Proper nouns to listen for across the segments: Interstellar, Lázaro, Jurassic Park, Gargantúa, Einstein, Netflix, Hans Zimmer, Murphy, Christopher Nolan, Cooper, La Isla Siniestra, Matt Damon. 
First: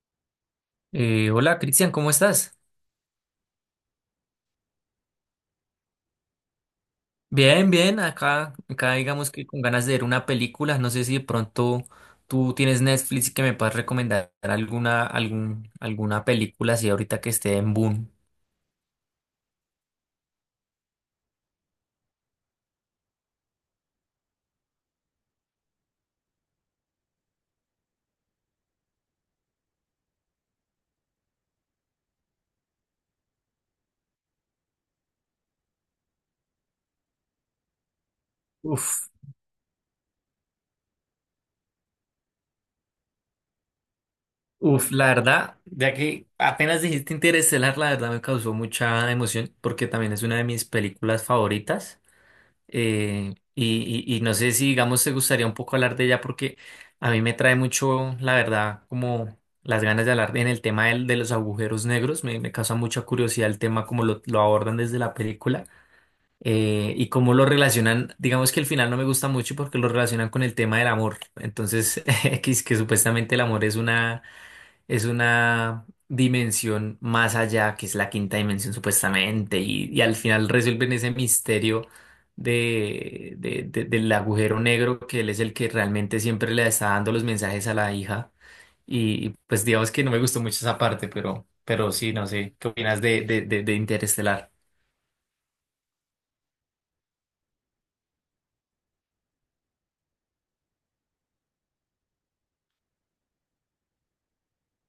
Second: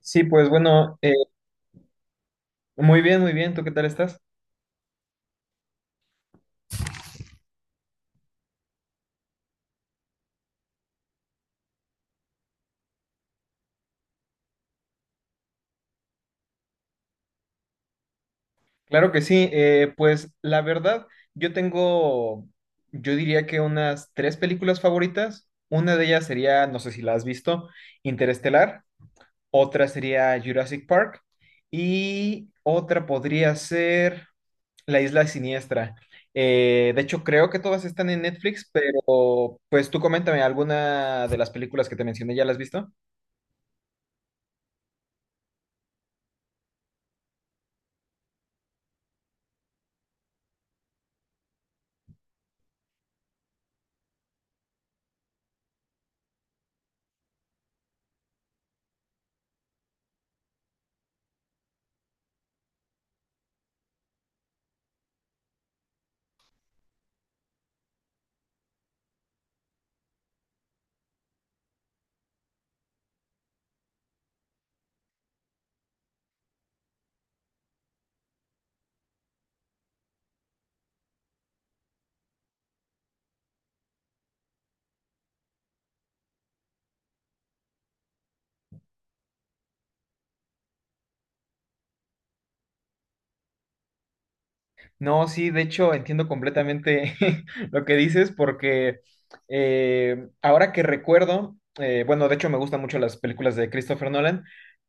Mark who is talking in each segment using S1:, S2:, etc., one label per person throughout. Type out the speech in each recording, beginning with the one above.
S1: Sí, pues bueno,
S2: Hola Cristian, ¿cómo estás?
S1: muy bien, muy bien. ¿Tú qué tal estás?
S2: Bien, bien, acá digamos que con ganas de ver una película, no sé si de pronto tú tienes Netflix y que me puedas recomendar alguna, algún, alguna película así ahorita que esté en boom.
S1: Claro que sí. Pues la verdad, yo tengo, yo diría que unas tres películas favoritas. Una de ellas sería, no sé si la has visto, Interestelar. Otra sería Jurassic Park. Y otra podría ser La Isla Siniestra. De hecho, creo que todas están en Netflix,
S2: Uf,
S1: pero pues tú coméntame, ¿alguna de las películas que te mencioné ya las has visto?
S2: uf, la verdad, ya que apenas dijiste Interestelar, la verdad me causó mucha emoción porque también es una de mis películas favoritas. Y, y no sé si, digamos, te gustaría un poco hablar de ella porque a mí me trae mucho, la verdad, como las ganas de hablar en el tema de los agujeros negros. Me causa mucha curiosidad el tema, como lo abordan desde la película y cómo lo relacionan. Digamos que el final no me gusta mucho porque lo relacionan con el tema del amor. Entonces, que, es que supuestamente el amor es una dimensión más allá, que es la quinta dimensión supuestamente, y al final resuelven ese misterio de, del agujero negro, que él es el que realmente siempre le está dando los mensajes a la hija. Y, pues digamos que no me gustó mucho esa parte, pero sí, no sé, ¿qué opinas de Interestelar?
S1: No, sí, de hecho entiendo completamente lo que dices porque ahora que recuerdo, bueno, de hecho me gustan mucho las películas de Christopher Nolan,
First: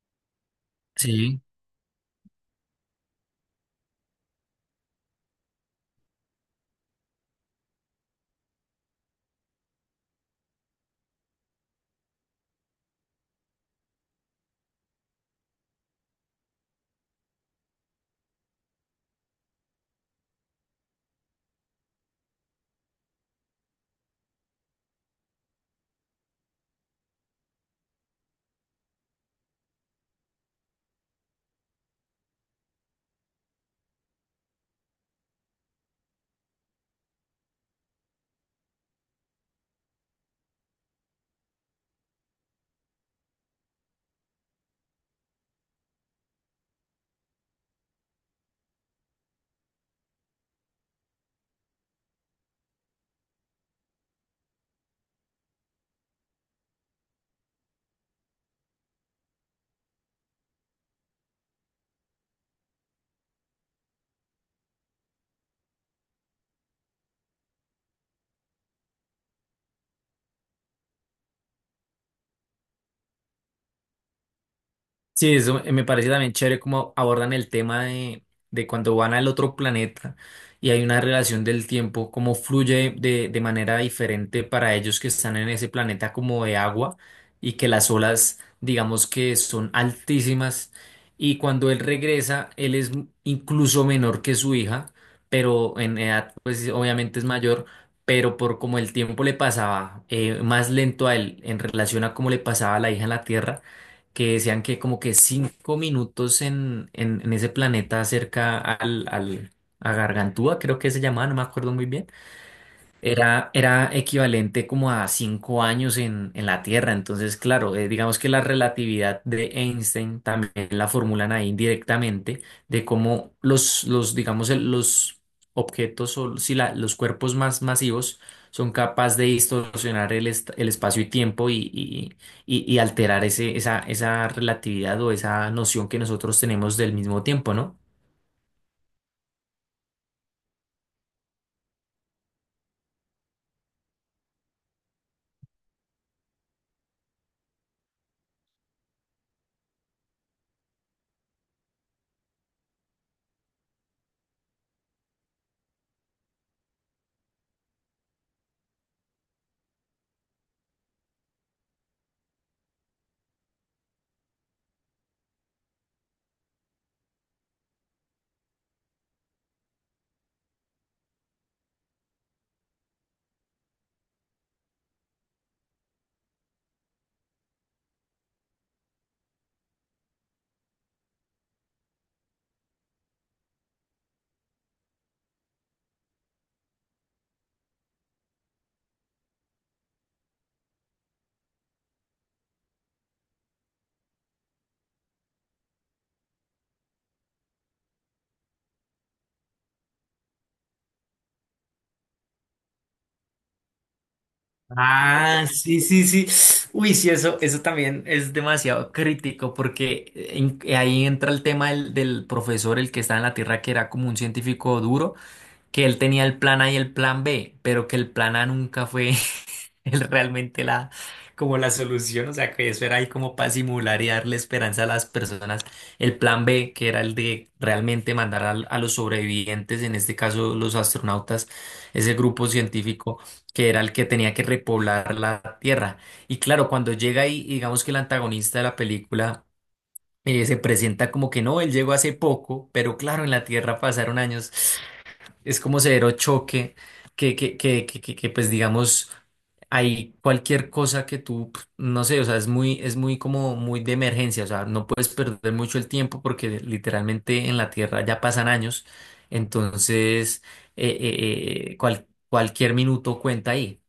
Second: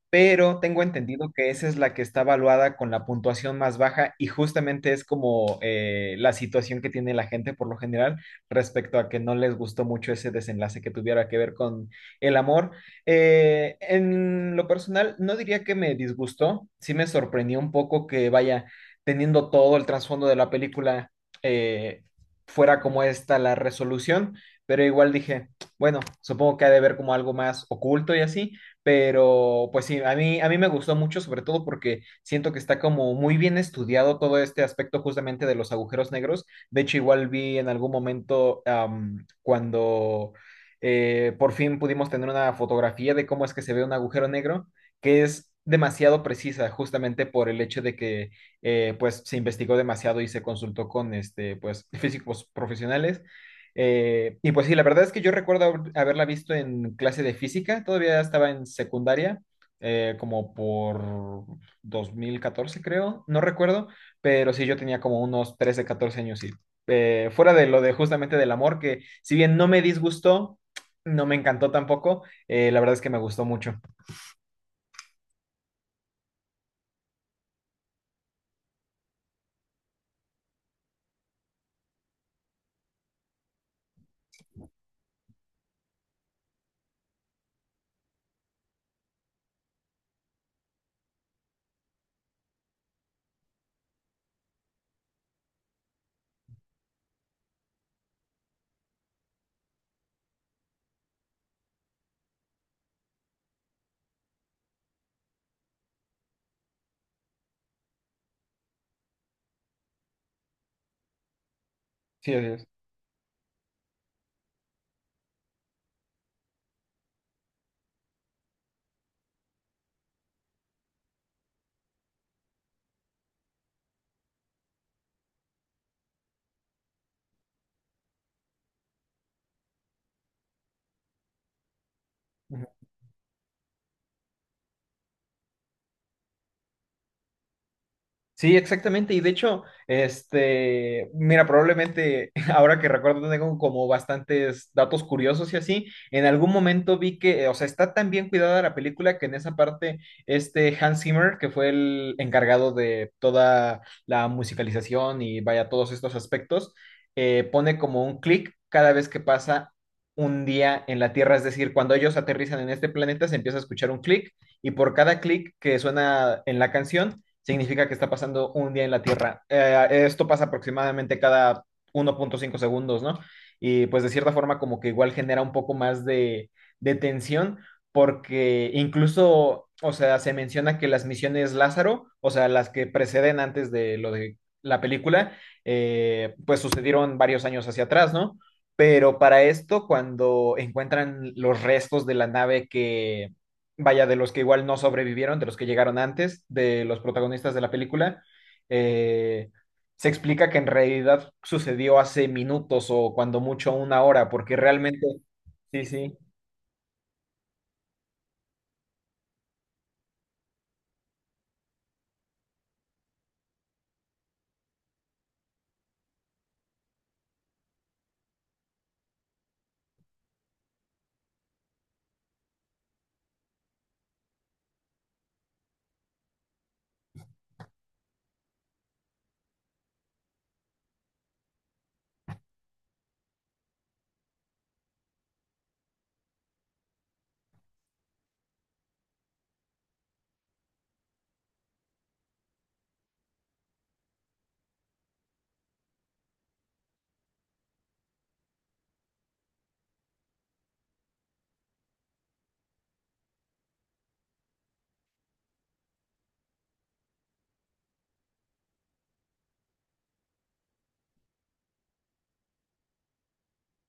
S1: pero tengo entendido
S2: Sí.
S1: que esa es la que está evaluada con la puntuación más baja y justamente es como la situación que tiene la gente por lo general respecto a que no les gustó mucho ese desenlace que tuviera que ver con el amor. En lo personal, no diría que me disgustó, sí me sorprendió un poco que vaya, teniendo todo el trasfondo de la película, eh, fuera como esta la resolución, pero igual dije, bueno, supongo que ha de ver como algo más oculto y así. Pero pues sí, a mí me gustó mucho, sobre todo porque siento que está como muy bien estudiado todo este aspecto justamente de los agujeros negros. De hecho, igual vi en algún momento cuando por fin pudimos tener una fotografía de cómo es que se ve un agujero negro, que es demasiado precisa justamente por el hecho de que pues se investigó demasiado y se consultó con este pues físicos profesionales, y pues sí, la verdad es que yo recuerdo haberla visto en clase de física, todavía estaba en secundaria, como por 2014 creo, no recuerdo, pero sí yo tenía como unos 13 14 años y, fuera de lo de justamente del amor, que si bien no me disgustó, no me encantó tampoco, la verdad es que me gustó mucho.
S2: Sí, eso me parece también chévere cómo abordan el tema de cuando van al otro planeta y hay una relación del tiempo, cómo fluye de manera diferente para ellos que están en ese planeta como de agua y que las olas, digamos que son altísimas, y cuando él regresa, él es incluso menor que su hija, pero en edad pues obviamente es mayor. Pero por como el tiempo le pasaba más lento a él en relación a cómo le pasaba a la hija en la Tierra, que decían que como que 5 minutos en, en ese planeta cerca al, al, a Gargantúa, creo que se llamaba, no me acuerdo muy bien,
S1: Sí, así es.
S2: era, era equivalente como a 5 años en la Tierra. Entonces, claro, digamos que la relatividad de Einstein también la formulan ahí directamente de cómo los digamos, los objetos o si los cuerpos más masivos son capaces de distorsionar el, el espacio y tiempo y, y alterar ese, esa relatividad o esa noción que nosotros tenemos del mismo tiempo, ¿no?
S1: Sí, exactamente. Y de hecho, este, mira, probablemente ahora que recuerdo tengo como bastantes datos curiosos y así, en algún momento vi que, o sea, está tan bien cuidada la película que en esa parte este Hans Zimmer, que fue el encargado de toda la musicalización y vaya todos estos aspectos, pone como un clic cada vez que pasa un día en la Tierra. Es decir, cuando ellos aterrizan en este planeta se empieza a escuchar un clic, y por cada clic que suena en la canción significa que está pasando un día en la Tierra. Esto pasa aproximadamente cada 1.5 segundos, ¿no? Y pues de cierta forma como que igual genera un poco más de tensión, porque incluso, o sea, se menciona que las misiones Lázaro, o sea, las que preceden antes de lo de la película, pues sucedieron varios años hacia atrás, ¿no? Pero para esto, cuando encuentran los restos de la nave que, vaya, de los que igual no sobrevivieron, de los que llegaron antes, de los protagonistas de la película, eh, se explica que en realidad sucedió hace minutos o cuando mucho una hora, porque realmente,
S2: Ah, sí,
S1: sí,
S2: sí,
S1: sí,
S2: sí. Uy, sí, eso también es demasiado crítico porque ahí entra el tema del, del profesor, el que está en la Tierra, que era como un científico duro, que él tenía el plan A y el plan B, pero que el plan A nunca fue, es realmente la, como la solución, o sea que eso era ahí como para simular y darle esperanza a las personas. El plan B, que era el de realmente mandar a los sobrevivientes, en este caso los astronautas, ese grupo científico que era el que tenía que repoblar la Tierra. Y claro, cuando llega ahí, digamos que el antagonista de la película… se presenta como que no, él llegó hace poco, pero claro, en la Tierra pasaron años. Es como severo choque que, pues digamos, hay cualquier cosa que tú, pf, no sé, o sea, es muy como muy de emergencia, o sea, no puedes perder mucho el tiempo porque literalmente en la Tierra ya pasan años, entonces cualquier minuto cuenta ahí.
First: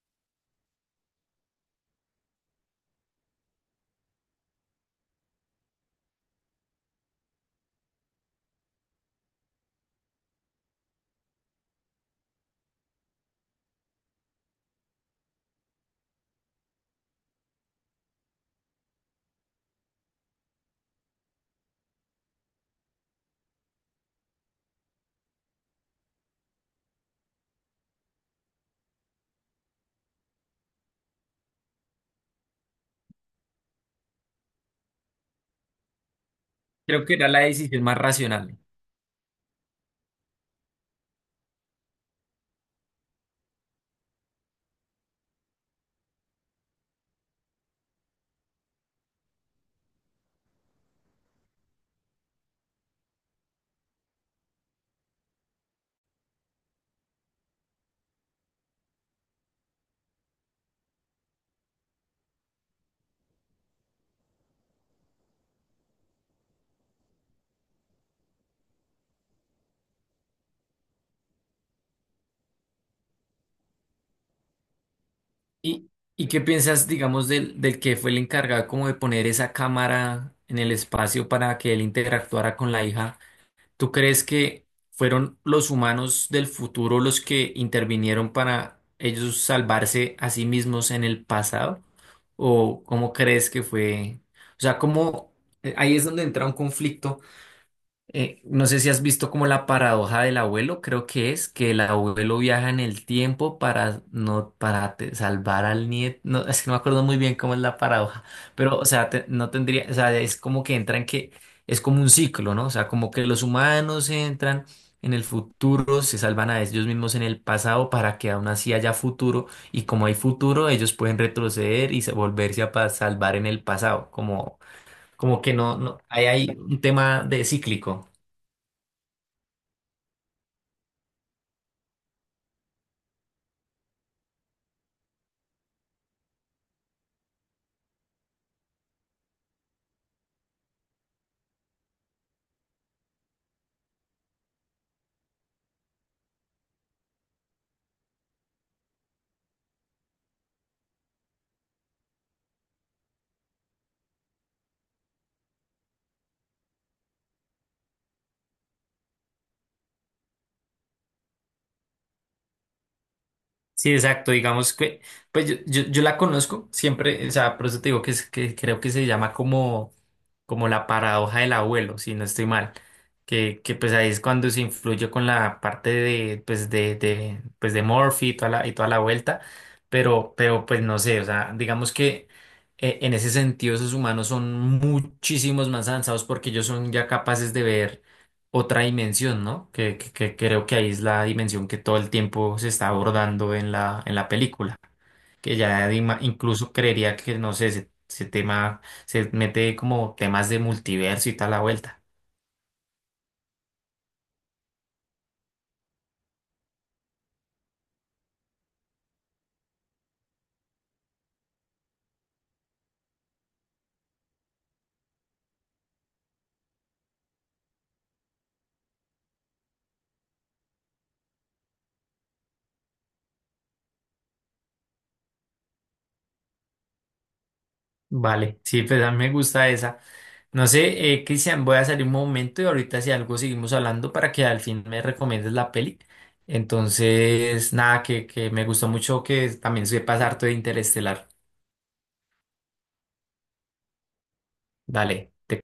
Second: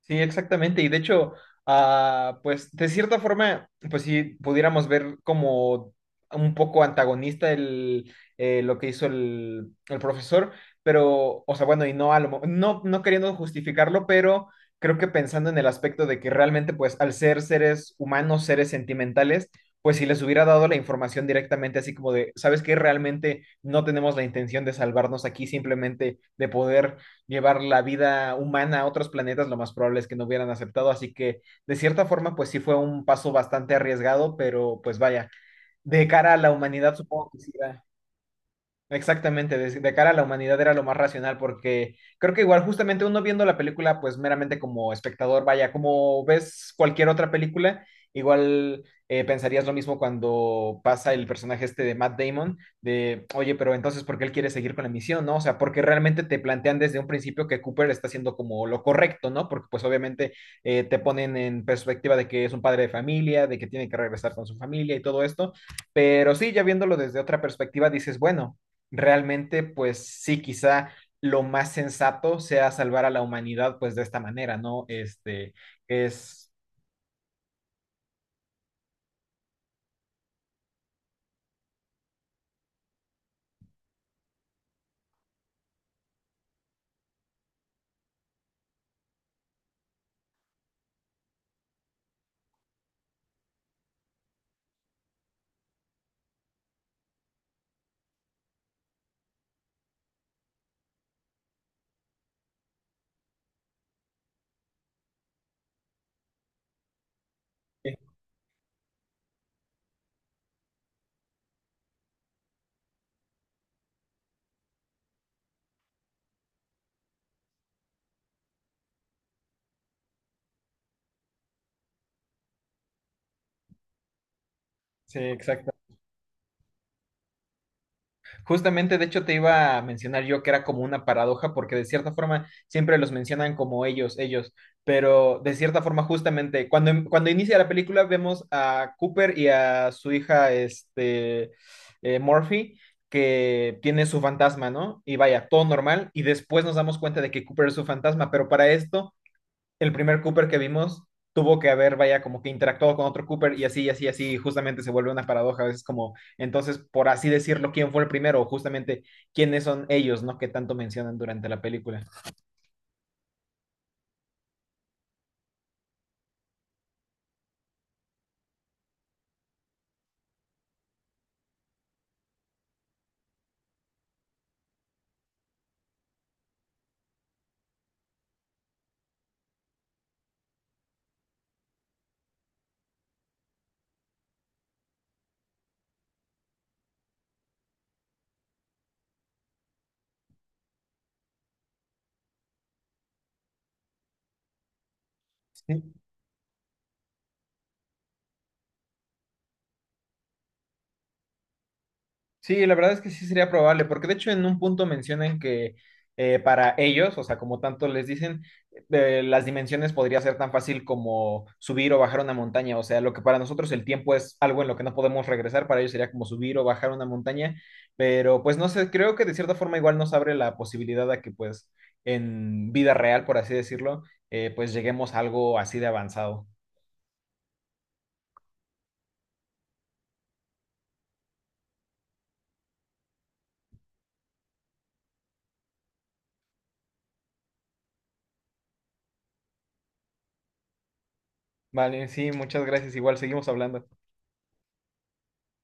S1: sí, exactamente. Y de hecho, ah, pues de cierta forma, pues si pudiéramos ver como un poco antagonista el, lo que hizo el profesor, pero, o sea, bueno, y no, no, no queriendo justificarlo, pero creo que pensando en el aspecto de que realmente, pues al ser seres humanos, seres sentimentales, pues si les hubiera dado la información directamente, así como de, ¿sabes qué? Realmente no tenemos la intención de salvarnos aquí, simplemente de poder llevar la vida humana a otros planetas, lo más probable es que no hubieran aceptado. Así que, de cierta forma, pues sí fue un paso bastante arriesgado, pero pues vaya, de cara a la humanidad,
S2: Creo que era
S1: supongo que
S2: la
S1: sí
S2: decisión
S1: era.
S2: más racional.
S1: Exactamente, de cara a la humanidad era lo más racional, porque creo que igual justamente uno viendo la película, pues meramente como espectador, vaya, como ves cualquier otra película, igual pensarías lo mismo cuando pasa el personaje este de Matt Damon, de, oye, pero entonces, ¿por qué él quiere seguir con la misión, no? O sea, porque realmente te plantean desde un principio que Cooper está haciendo como lo correcto, ¿no? Porque pues obviamente te ponen en perspectiva de que es un padre de familia, de que tiene que regresar con su familia y todo esto. Pero sí, ya viéndolo desde otra perspectiva, dices, bueno, realmente, pues sí, quizá lo más sensato sea salvar a la humanidad, pues de esta manera, ¿no? Este,
S2: ¿Y, y
S1: es...
S2: qué piensas, digamos, del, del que fue el encargado como de poner esa cámara en el espacio para que él interactuara con la hija? ¿Tú crees que fueron los humanos del futuro los que intervinieron para ellos salvarse a sí mismos en el pasado? ¿O cómo crees que fue? O sea, ¿cómo? Ahí es donde entra un conflicto. No sé si has visto como la paradoja del abuelo, creo que es que el abuelo viaja en el tiempo para no para salvar al nieto. No, es que no me acuerdo muy bien cómo es la
S1: eh,
S2: paradoja, pero o sea, no tendría, o sea, es como que entran que es como un ciclo, ¿no? O sea, como que los humanos entran en el futuro, se salvan a ellos mismos en el pasado para que aún así haya futuro, y como hay futuro, ellos pueden retroceder y volverse a salvar en el pasado, como
S1: sí,
S2: como que
S1: exacto.
S2: no, no, hay un tema de cíclico.
S1: Justamente, de hecho, te iba a mencionar yo que era como una paradoja, porque de cierta forma siempre los mencionan como ellos, pero de cierta forma, justamente, cuando, cuando inicia la película vemos a Cooper y a su hija, este, Murphy, que tiene su fantasma, ¿no? Y vaya, todo normal, y después nos damos cuenta de que Cooper es su fantasma, pero para esto el primer Cooper que vimos tuvo que haber, vaya, como que interactuado con otro Cooper y así, y así, y así, y justamente se vuelve una paradoja, a veces como, entonces, por así decirlo, ¿quién fue el primero? O justamente, ¿quiénes son ellos, no? Que tanto mencionan durante la película.
S2: Sí, exacto, digamos que, pues yo la conozco siempre, o sea, por eso te digo que, es, que creo que se llama como como la paradoja del abuelo, si no estoy mal, que pues ahí es cuando se influye con la parte de, pues de Murphy y toda la vuelta, pero pues no sé, o sea, digamos que en ese sentido esos humanos son muchísimos más avanzados porque ellos son ya capaces de ver otra dimensión, ¿no? Que creo que ahí es la dimensión que todo el tiempo se está abordando en la película, que
S1: Sí,
S2: ya de incluso creería que, no sé, ese tema se mete como temas de multiverso y tal la vuelta.
S1: sí, la verdad es que sí sería probable, porque de hecho en un punto mencionan que para ellos, o sea, como tanto les dicen, las dimensiones podría ser tan fácil como subir o bajar una montaña, o sea, lo que para nosotros el tiempo es algo en lo que no podemos regresar, para ellos sería como subir o bajar una montaña, pero pues no sé, creo que de cierta forma igual nos abre la posibilidad a que pues en vida real, por así decirlo, pues lleguemos a algo así de avanzado.
S2: Vale, sí, pues a mí me gusta esa. No sé, Cristian, voy a salir un momento y ahorita si algo seguimos hablando para que al fin me recomiendes la peli. Entonces, nada, que me gustó mucho que también sepas harto de Interestelar.
S1: Vale, sí, muchas gracias, igual seguimos hablando.
S2: Dale, te